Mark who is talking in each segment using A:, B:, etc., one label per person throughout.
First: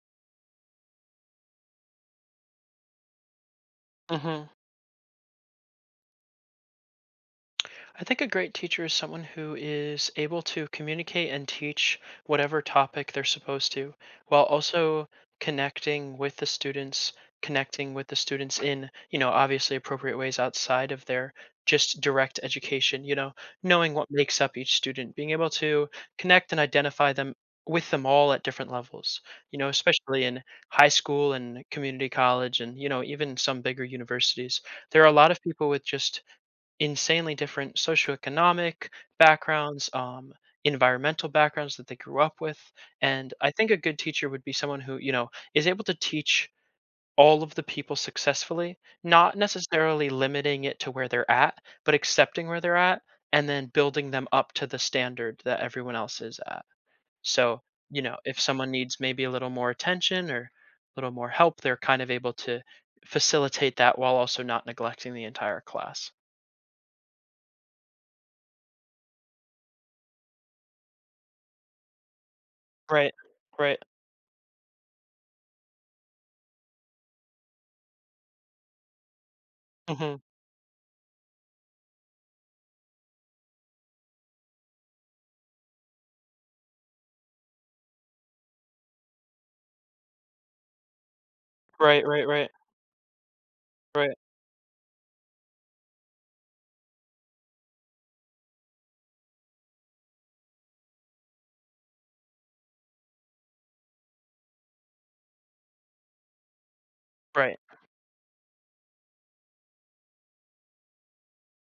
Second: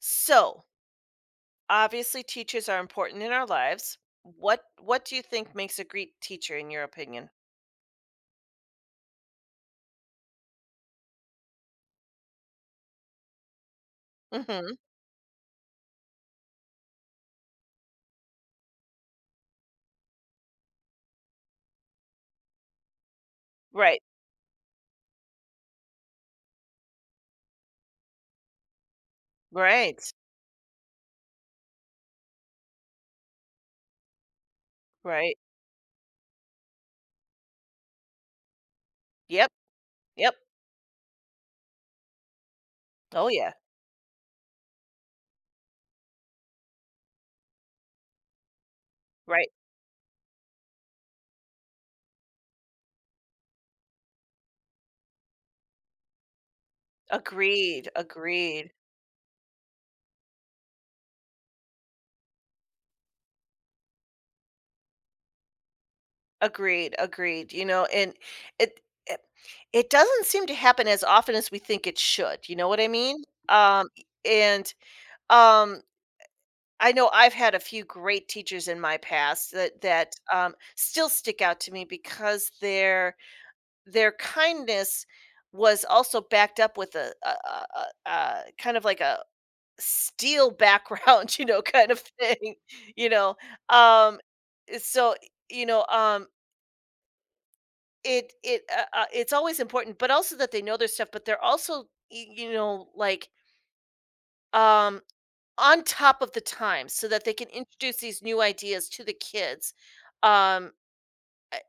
A: So, obviously teachers are important in our lives.
B: hmm
A: What do you think makes a great teacher in your opinion?
B: I think a great teacher is someone who is able to communicate and teach whatever topic they're supposed to, while
A: Mhm.
B: also connecting with the students, connecting with the students in, obviously appropriate ways outside of their just direct education, knowing
A: Right.
B: what makes up each student, being able to connect and identify them with them all at different levels,
A: Right.
B: especially in high school and community college and, even some bigger universities. There are a lot
A: Right.
B: of people with just insanely different socioeconomic
A: Yep.
B: backgrounds,
A: Yep.
B: environmental backgrounds that they grew up with.
A: Oh
B: And I
A: yeah.
B: think a good teacher would be someone who, is able to teach all of the people successfully, not
A: Right.
B: necessarily limiting it to where they're at, but accepting where they're at and then building them up to the standard that everyone else is at. So,
A: Agreed.
B: if someone
A: Agreed.
B: needs maybe a little more attention or a little more help, they're kind of able to facilitate that while also not neglecting the entire class.
A: Agreed. Agreed. You know, and it it, it doesn't seem to happen as often as we think it should. You know what I
B: Right.
A: mean?
B: Right.
A: Um and um I know I've had a few great teachers in my past that
B: Mhm.
A: still stick out to me because they're their kindness was also backed up with a kind of like a steel background, you know, kind of
B: Right, right, right,
A: thing, you know?
B: right,
A: Um, so, you know, um, it's always important, but also that they know their stuff, but they're also, like, um, on top of the times so that they can
B: right,
A: introduce these new ideas to the kids, um,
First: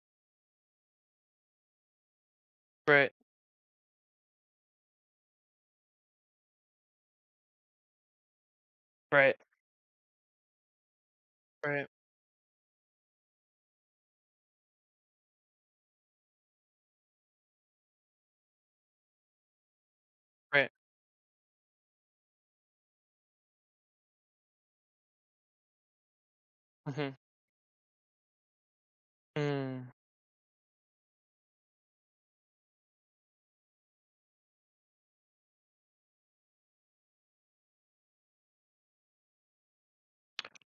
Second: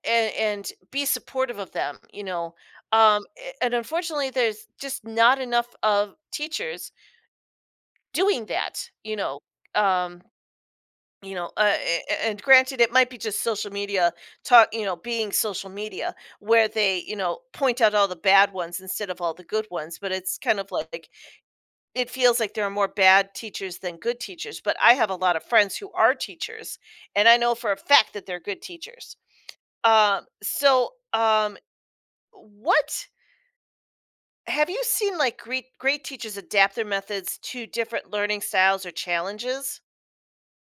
A: and be supportive of them.
B: right,
A: A- and unfortunately, there's just not enough of teachers doing that. You
B: right,
A: know um you know
B: right,
A: a- and granted, it might be just social media talk, you know, being social media where they, you know, point out all the bad ones instead of all the good ones. But it's kind
B: right.
A: of like it feels like there are more bad teachers than good teachers, but I have a lot of friends who are teachers,
B: Mhm.
A: and I know for a fact that they're good teachers.
B: Mm.
A: um so um What have you seen, like, great teachers adapt their methods to different learning styles or challenges?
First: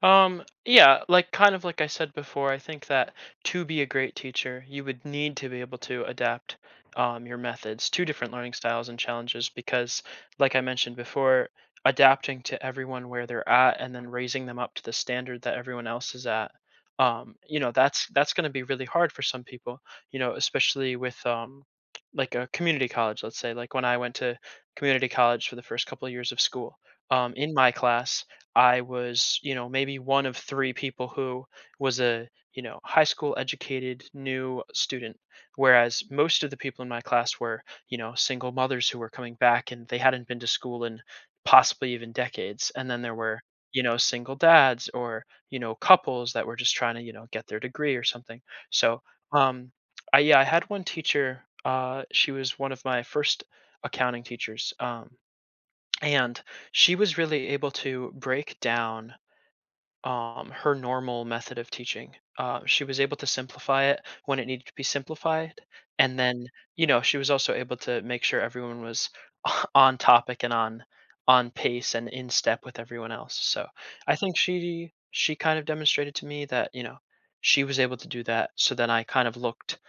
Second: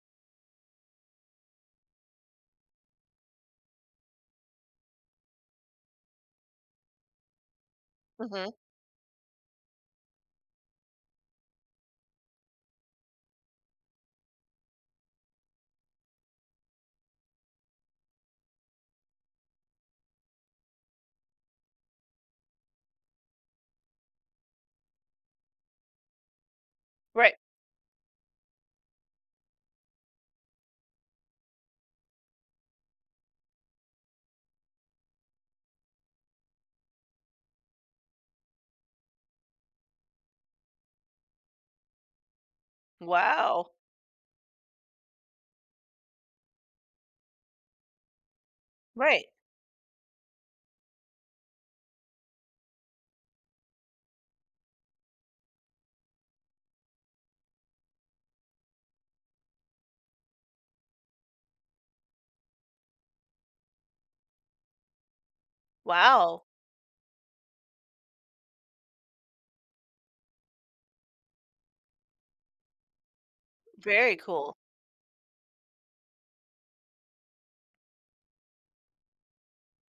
B: Yeah, like kind of like I said before, I think that to be a great teacher, you would need to be able to adapt your methods to different
A: Mhm.
B: learning styles and challenges because, like I mentioned before, adapting to everyone where they're at and then raising them up to the standard that everyone else is at, that's going to be really hard for some people, especially with like a community college, let's say, like when I went to community college for the first couple of years of school.
A: Right.
B: In my class, I was, maybe one of three people who was a, high school educated new student, whereas most of the people in my class were, single mothers who were coming back and they hadn't been to school in possibly even decades. And then there were,
A: Wow.
B: single dads or, couples that were just trying to, get their degree or something. So,
A: Right.
B: um, yeah, I had one teacher. She was one of my first accounting teachers. And she was really able to break down her normal method of teaching. She was able to simplify it when it needed to be simplified, and
A: Wow.
B: then she was also able to make sure everyone was on topic and on pace and in step with everyone else. So I
A: Very
B: think
A: cool.
B: she kind of demonstrated to me that she was able to do that. So then I kind of looked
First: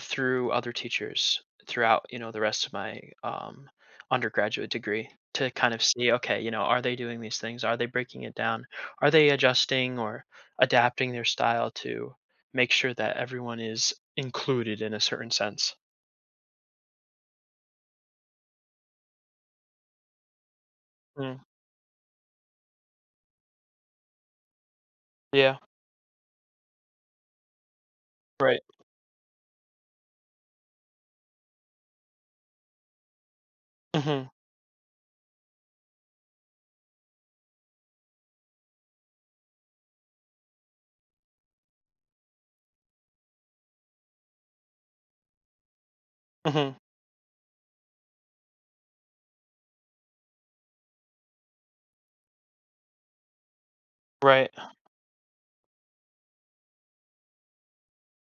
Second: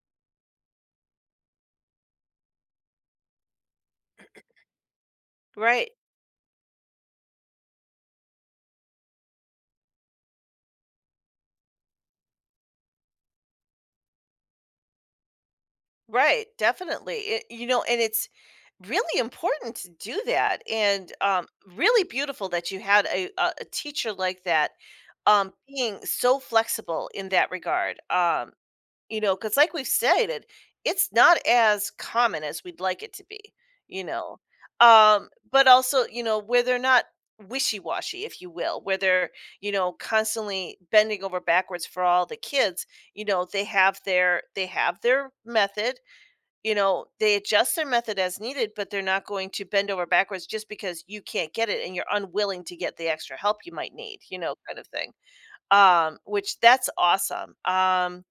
B: through other teachers throughout, the rest of my, undergraduate degree to kind of
A: Right.
B: see, okay, are they doing these things? Are they breaking it down? Are they adjusting or adapting their style to make sure that everyone is included in a certain sense?
A: Right. Definitely. And it's really important to do that, and
B: Mm,
A: really beautiful that you had a teacher like that,
B: yeah,
A: being so flexible in that regard.
B: right.
A: You know, because, like we've stated, it's not as common as we'd like it to be, you
B: Hmm.
A: know? But also, you know, where they're not wishy-washy, if you will, where they're, you know, constantly bending over backwards for all the kids, you know, they have their method, you
B: Hmm.
A: know, they adjust their method as needed, but they're not going to bend over backwards just because you can't get it and you're unwilling to get the extra help you might need, you
B: Right.
A: know, kind of thing. Which that's awesome.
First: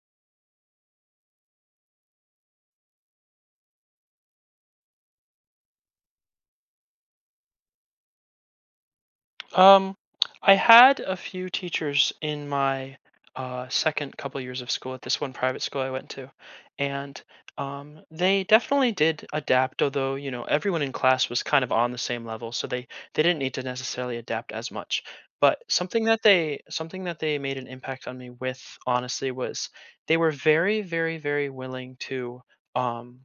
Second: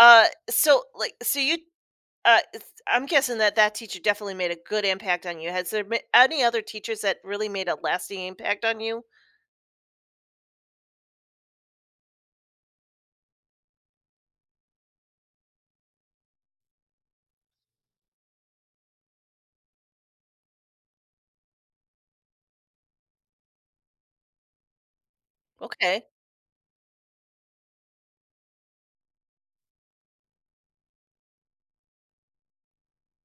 A: uh, so like, so you, I'm guessing that that teacher definitely made a good impact on you. Has there been any other teachers that really made a lasting impact on you?
B: Um, I had a few teachers in my second couple years of school at this one private school I went to, and they definitely did adapt. Although everyone in class was kind of on the same level, so they didn't need to necessarily adapt as much. But
A: Okay.
B: something that they made an impact on me with honestly was they were very very very willing to. Um,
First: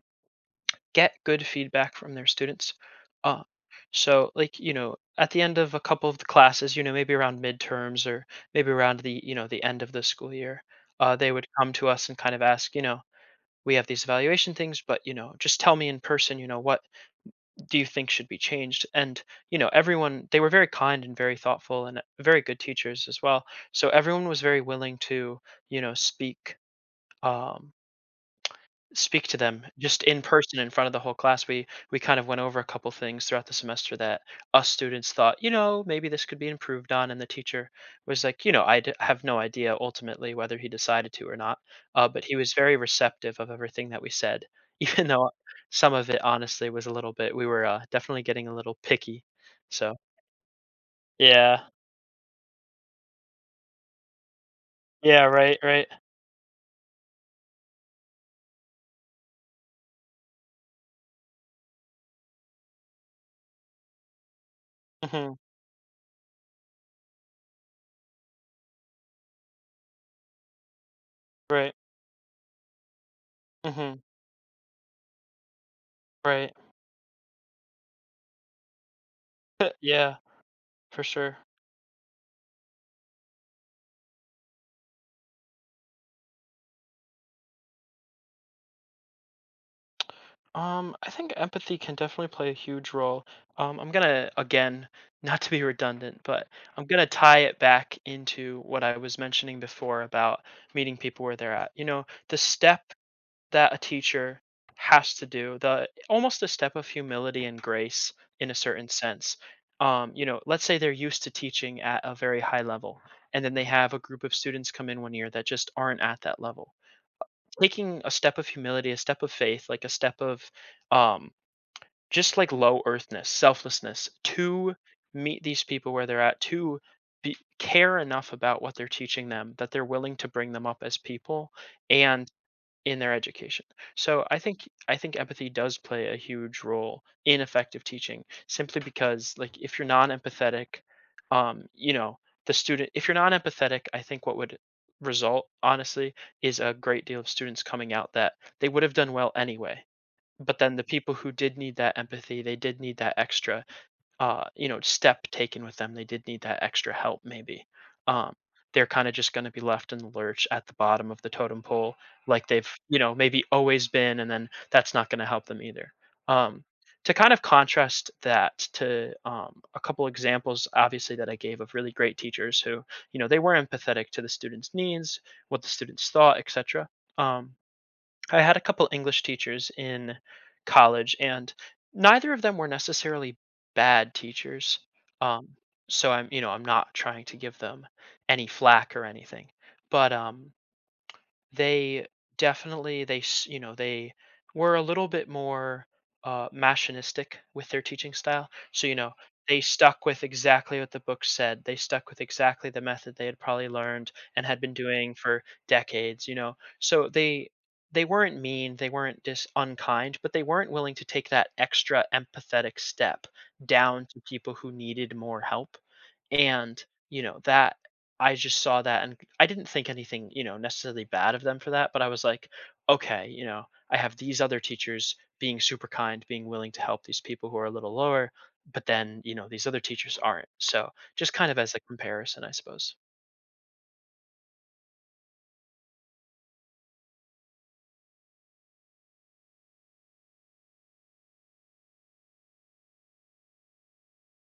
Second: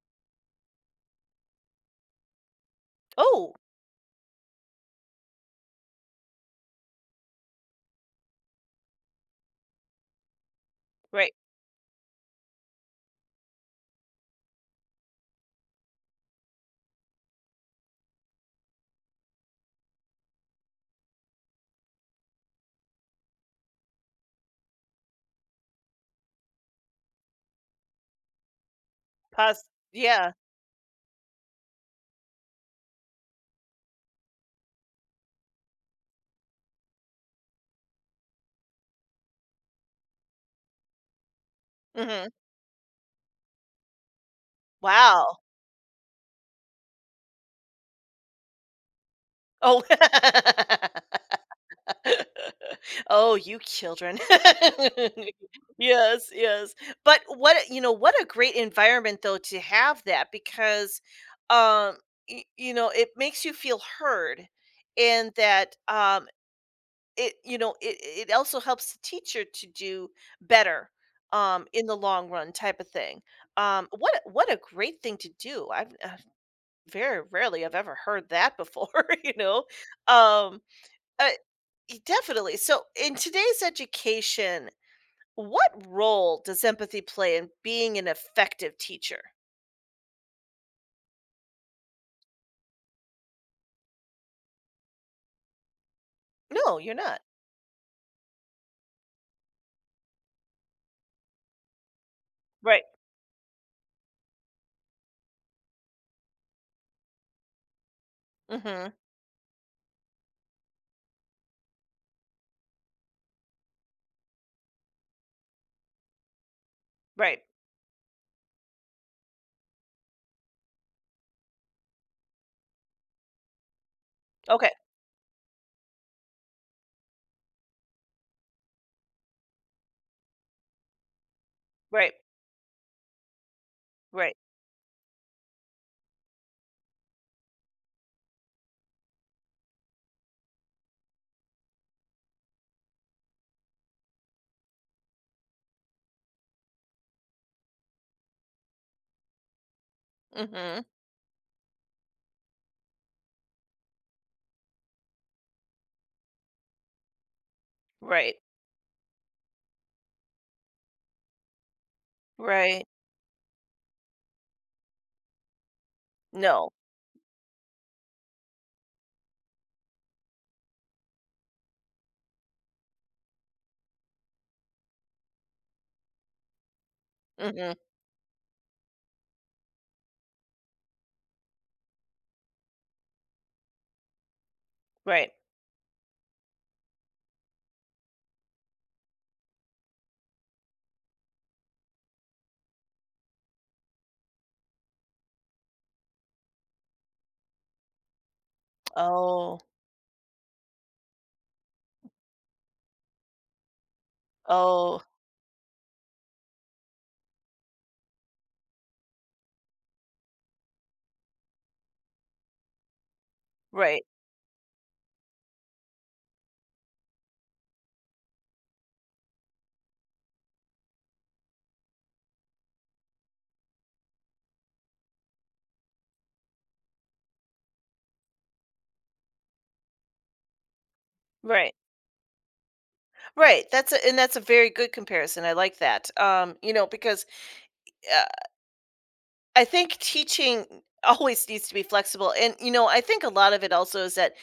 B: get good feedback from their students. Uh,
A: Oh,
B: so like, at the end of a couple of the classes, maybe around midterms or maybe around the end of the school year,
A: right.
B: they would come to us and kind of ask, we have these evaluation things, but just tell me in person, what do you think should be changed? And everyone they were very kind and very thoughtful and very good teachers as well. So everyone was very willing to, you know, speak um Speak to them
A: Pause.
B: just in
A: Yeah.
B: person in front of the whole class. We kind of went over a couple things throughout the semester that us students thought, maybe this could be improved on, and the teacher was like, have no idea ultimately whether he decided to or not, but
A: Hmm.
B: he was very receptive of everything that we said, even though
A: Wow.
B: some of it honestly was a little bit. We were definitely getting a little picky,
A: Oh.
B: so yeah,
A: Oh, you children.
B: yeah, right, right,
A: Yes, yes. But you know, what a great environment though to have that, because, um, you know, it makes you feel heard, and
B: hmm,
A: that it, you know, it also helps the teacher to do better
B: right,
A: in the long run, type of thing.
B: hmm,
A: What a great thing to do. I've
B: right,
A: Very rarely I've ever heard that before. you know
B: yeah,
A: um
B: for
A: uh,
B: sure.
A: Definitely. So in today's education, what role does empathy play in being an effective teacher?
B: I think empathy can definitely play a huge role. I'm gonna, again, not to be redundant, but
A: No,
B: I'm
A: you're
B: gonna
A: not.
B: tie it back into what I was mentioning before about meeting people where they're at. The
A: Right.
B: step that a teacher has to do, the almost a step of humility and grace in a certain
A: Mhm.
B: sense. Let's say they're used to teaching at a very high level, and then they have a group of students come in one year that just aren't at that level.
A: Right.
B: Taking a step of humility, a step of faith, like a step of um just like low earthness, selflessness
A: Okay.
B: to meet these people where they're at, to be, care enough about what they're teaching them that they're willing to bring them up as people
A: Right.
B: and in their education. So
A: Right.
B: I think empathy does play a huge role in effective teaching simply because like if you're non-empathetic, um you know the student, if you're non-empathetic, I think what would result honestly is a great deal of students coming out that they would have done well anyway, but then
A: Mhm.
B: the people who did need that empathy, they did need that extra, step taken with them. They did need that extra help, maybe. Um,
A: Right.
B: they're kind of just going to be left in the lurch at the bottom of the totem pole, like they've,
A: Right.
B: maybe always been, and then that's not going to help them either. Um,
A: No.
B: to kind of contrast that to a couple examples, obviously, that I gave of really great teachers who, they were empathetic to the students' needs, what the students thought, etc. Um,
A: Mhm.
B: I had a couple English teachers in college, and neither of them were necessarily bad teachers.
A: Right.
B: Um, so I'm not trying to give them any flack or anything, but they definitely they s- you know they were a little bit more machinistic with their teaching style, so
A: Oh.
B: they stuck with exactly what the book said, they stuck with exactly the method they had probably learned and had been
A: Oh,
B: doing for decades, so they weren't mean, they weren't dis unkind, but they weren't willing to take that extra empathetic step
A: right.
B: down to people who needed more help. And, that I just saw that, and I didn't think anything, necessarily bad of them for that, but I was like, okay, I have these other teachers being super kind, being willing to help these people who are a little lower, but then, these other teachers aren't. So, just kind of
A: Right.
B: as a comparison, I suppose.
A: Right. That's a and that's a very good comparison. I like that. You know, because, uh, I think teaching always needs to be flexible. And, you know, I think a lot of it also is that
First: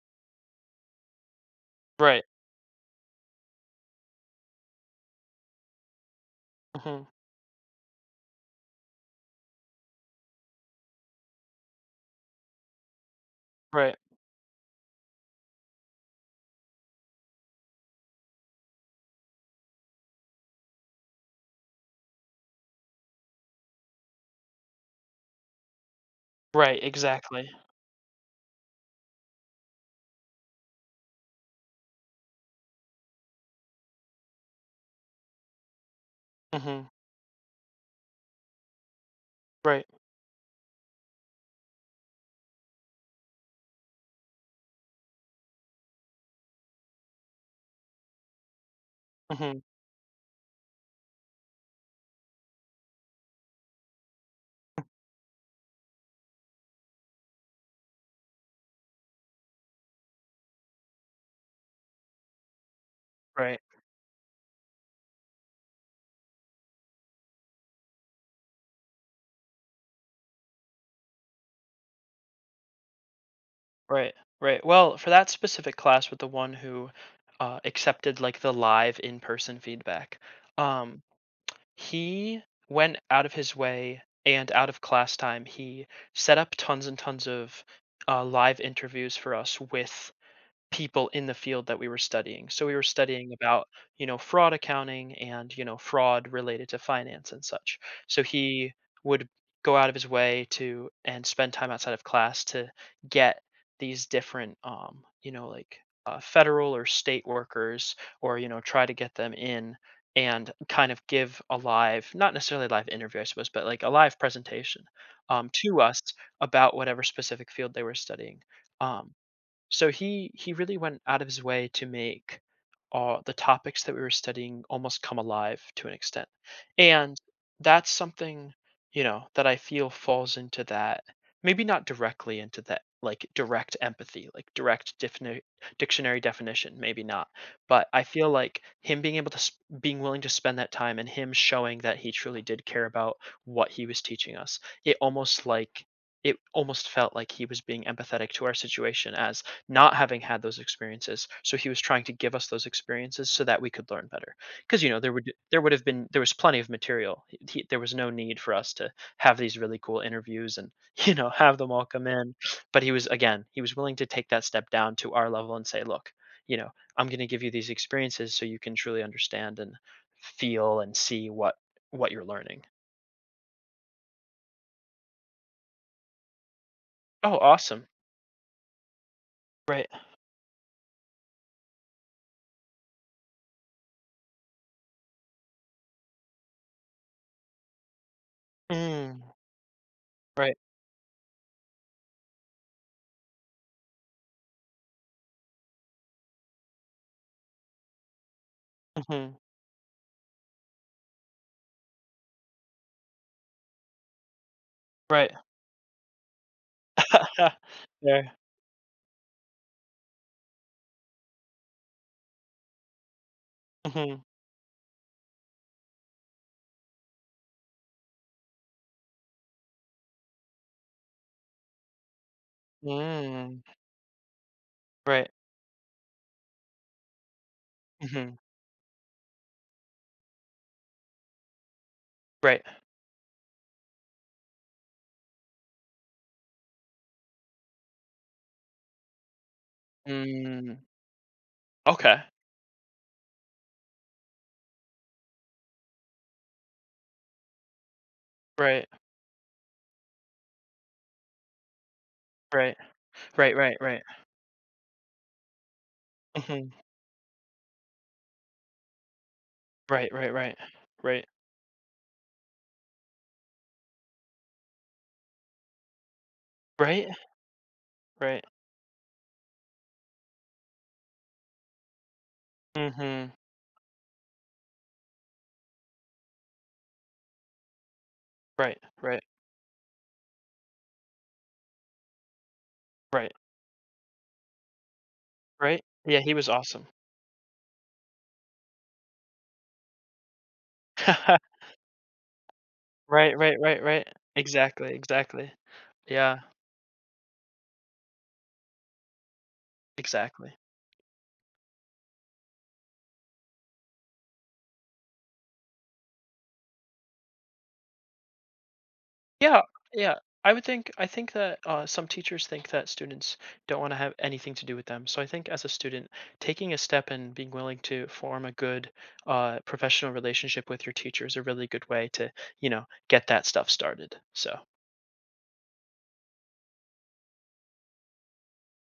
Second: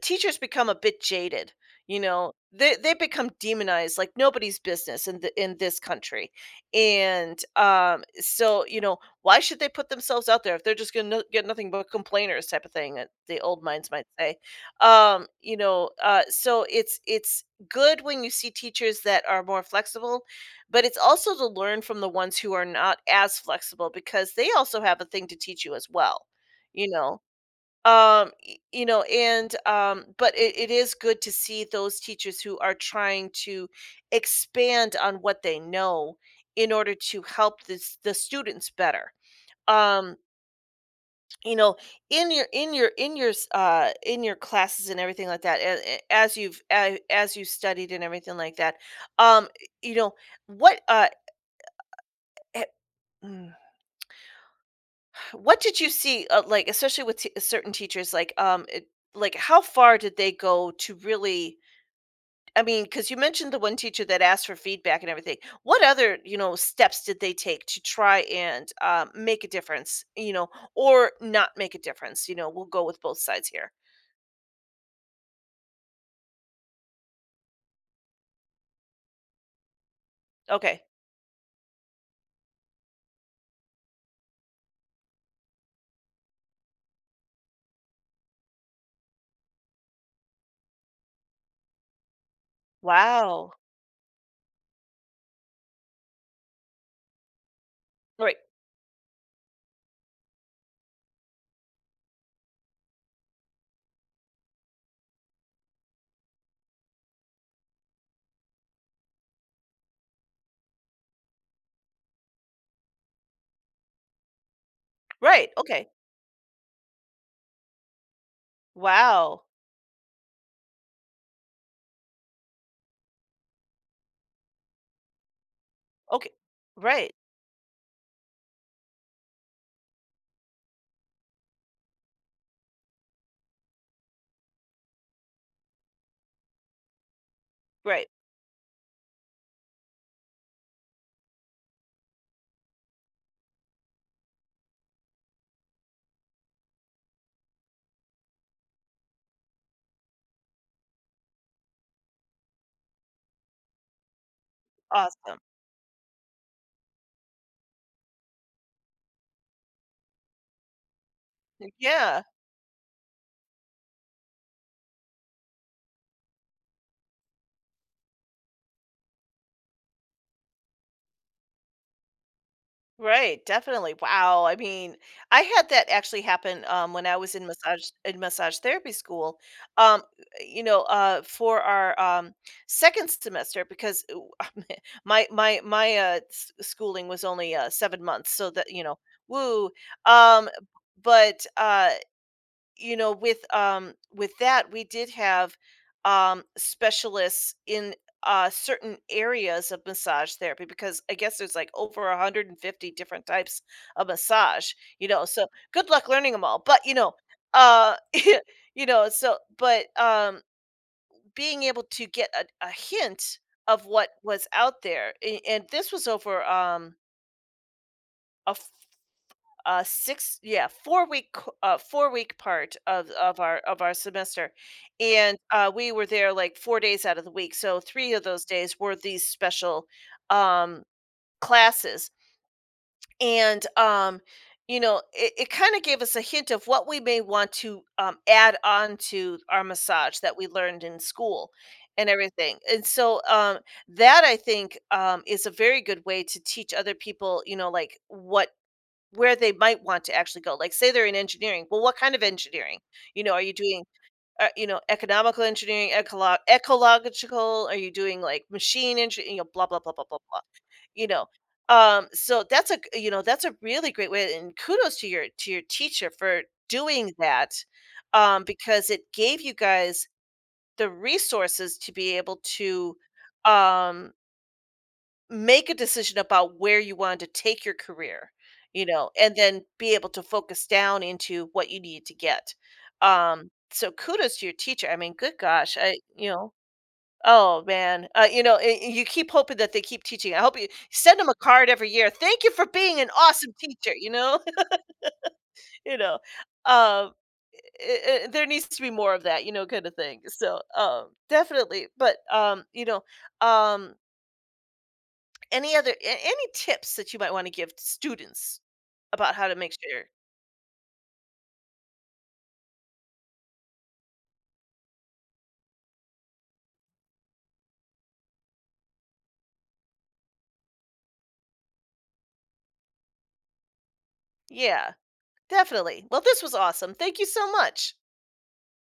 A: teachers become a bit jaded, you
B: Right.
A: know? They become demonized like nobody's business in the in this country.
B: Hmm.
A: And, so, you know, why should they put themselves out there if they're just gonna get nothing but complainers, type of thing, that the old minds
B: Right.
A: might say. You know, so it's good when you see teachers that are more flexible, but it's also to learn from the ones who are not as flexible, because they also have a thing to teach you as well,
B: Right.
A: you know?
B: Exactly.
A: Y- you know and but it is good to see those teachers who are trying to expand on what they know in
B: Hmm.
A: order to help this the students better.
B: Right.
A: um you know in your classes and everything like that, as you studied and everything like that, um
B: Hmm.
A: you know what uh eh, mm, what did you see, like, especially with certain teachers, like, like, how far did they go to really, I mean, because you mentioned the
B: Right.
A: one teacher that asked for feedback and everything. What other, you know, steps did they take to try and, make a difference, you know, or not make a difference? You know, we'll go with both sides here.
B: Right. Right. Well, for that specific class with the one who accepted like the live in person feedback,
A: Okay.
B: um, he went out of his way and out of class time. He set up tons and tons of live interviews for us with people in the field that we were studying. So we were studying
A: Wow.
B: about, fraud accounting and, fraud related to finance and such. So
A: Right.
B: he would go out of his way to and spend time outside of class to get these different like federal or state workers, or, try to get them in and kind of give a live, not necessarily a live interview, I suppose, but like a live presentation,
A: Right.
B: to
A: Okay.
B: us about whatever specific field they were studying. Um,
A: Wow.
B: so he really went out of his way to make the topics that we were studying almost come alive to an extent,
A: Okay. Right.
B: and that's something, that I feel falls into that. Maybe not directly into that, like direct empathy, like direct dictionary definition. Maybe not, but I
A: Right.
B: feel like him being willing to spend that time, and him showing that he truly did care about what he was teaching us. It almost felt like he was being empathetic to our situation as not having had those experiences. So he was trying to give us those experiences so that we could learn better. Because you know
A: Awesome.
B: there would have been there was plenty of material. He, there was no need for us to have these really cool interviews and have them all come
A: Yeah.
B: in. But he was, again, he was willing to take that step down to our level and say, look, you know I'm going to give you these experiences so you can truly understand and feel and see what you're learning.
A: Right, definitely. Wow. I mean, I had that actually happen, when I was
B: Oh,
A: in
B: awesome!
A: massage therapy school.
B: Right.
A: Um, you know, for our second semester, because, ooh, My schooling was only 7 months, so that, you know,
B: Mm,
A: woo. Um,
B: right.
A: but, you know, with that, we did have specialists in certain
B: Hmm.
A: areas of massage therapy, because I guess there's like over 150 different types of massage, you know.
B: Right.
A: So good luck learning them all. But uh
B: There.
A: you know, so but being able to get a hint of what
B: Hmm.
A: was out there, and this was over a 4-week week part of our semester.
B: Right.
A: And we were there like 4 days out of the week. So 3 of
B: Mhm.
A: those days were these special um classes.
B: Right.
A: And you know, it kind of gave us a hint of what we may want to, add on to our massage that we
B: Mm.
A: learned in school and
B: Okay.
A: everything. And so, that I think, is a very good way to teach other people, you know, like, what
B: Right.
A: where they might want to actually go. Like, say they're in engineering, well, what kind of
B: Right.
A: engineering? You know, are you
B: Right, right,
A: doing,
B: right.
A: you know, economical engineering,
B: Mhm.
A: ecological? Are you doing, like, machine engineering? You know, blah, blah, blah, blah,
B: Right,
A: blah,
B: right,
A: blah,
B: right.
A: you
B: Right.
A: know? So that's a g You know, that's a really great way, and kudos to your teacher for
B: Right?
A: doing that,
B: Right.
A: because it gave you guys the resources to be able to,
B: Mhm.
A: um make a decision about where you want to take your career,
B: Right,
A: you know,
B: right,
A: and then be able to focus down into what you need to get.
B: right,
A: So kudos to your teacher. I mean, good gosh,
B: right?
A: I
B: Yeah,
A: you
B: he was
A: know,
B: awesome.
A: oh man, you know, you keep hoping that they keep teaching. I hope you send them a card every year. Thank you for being an
B: Right,
A: awesome
B: right, right,
A: teacher.
B: right.
A: You know,
B: Exactly, exactly.
A: you know,
B: Yeah,
A: um, there needs to be more of that, you know, kind of thing.
B: exactly.
A: So, definitely, but, you know, um, Any other a any tips that you might wanna give to students about how to
B: Yeah,
A: make sure.
B: yeah. I think that some teachers think that students don't want to have anything to do with them. So I think as a student, taking a step and being willing to form a good professional relationship with your teacher is a really good way to, get that stuff started. So.
A: Yeah, definitely. Well, this was awesome. Thank you so much.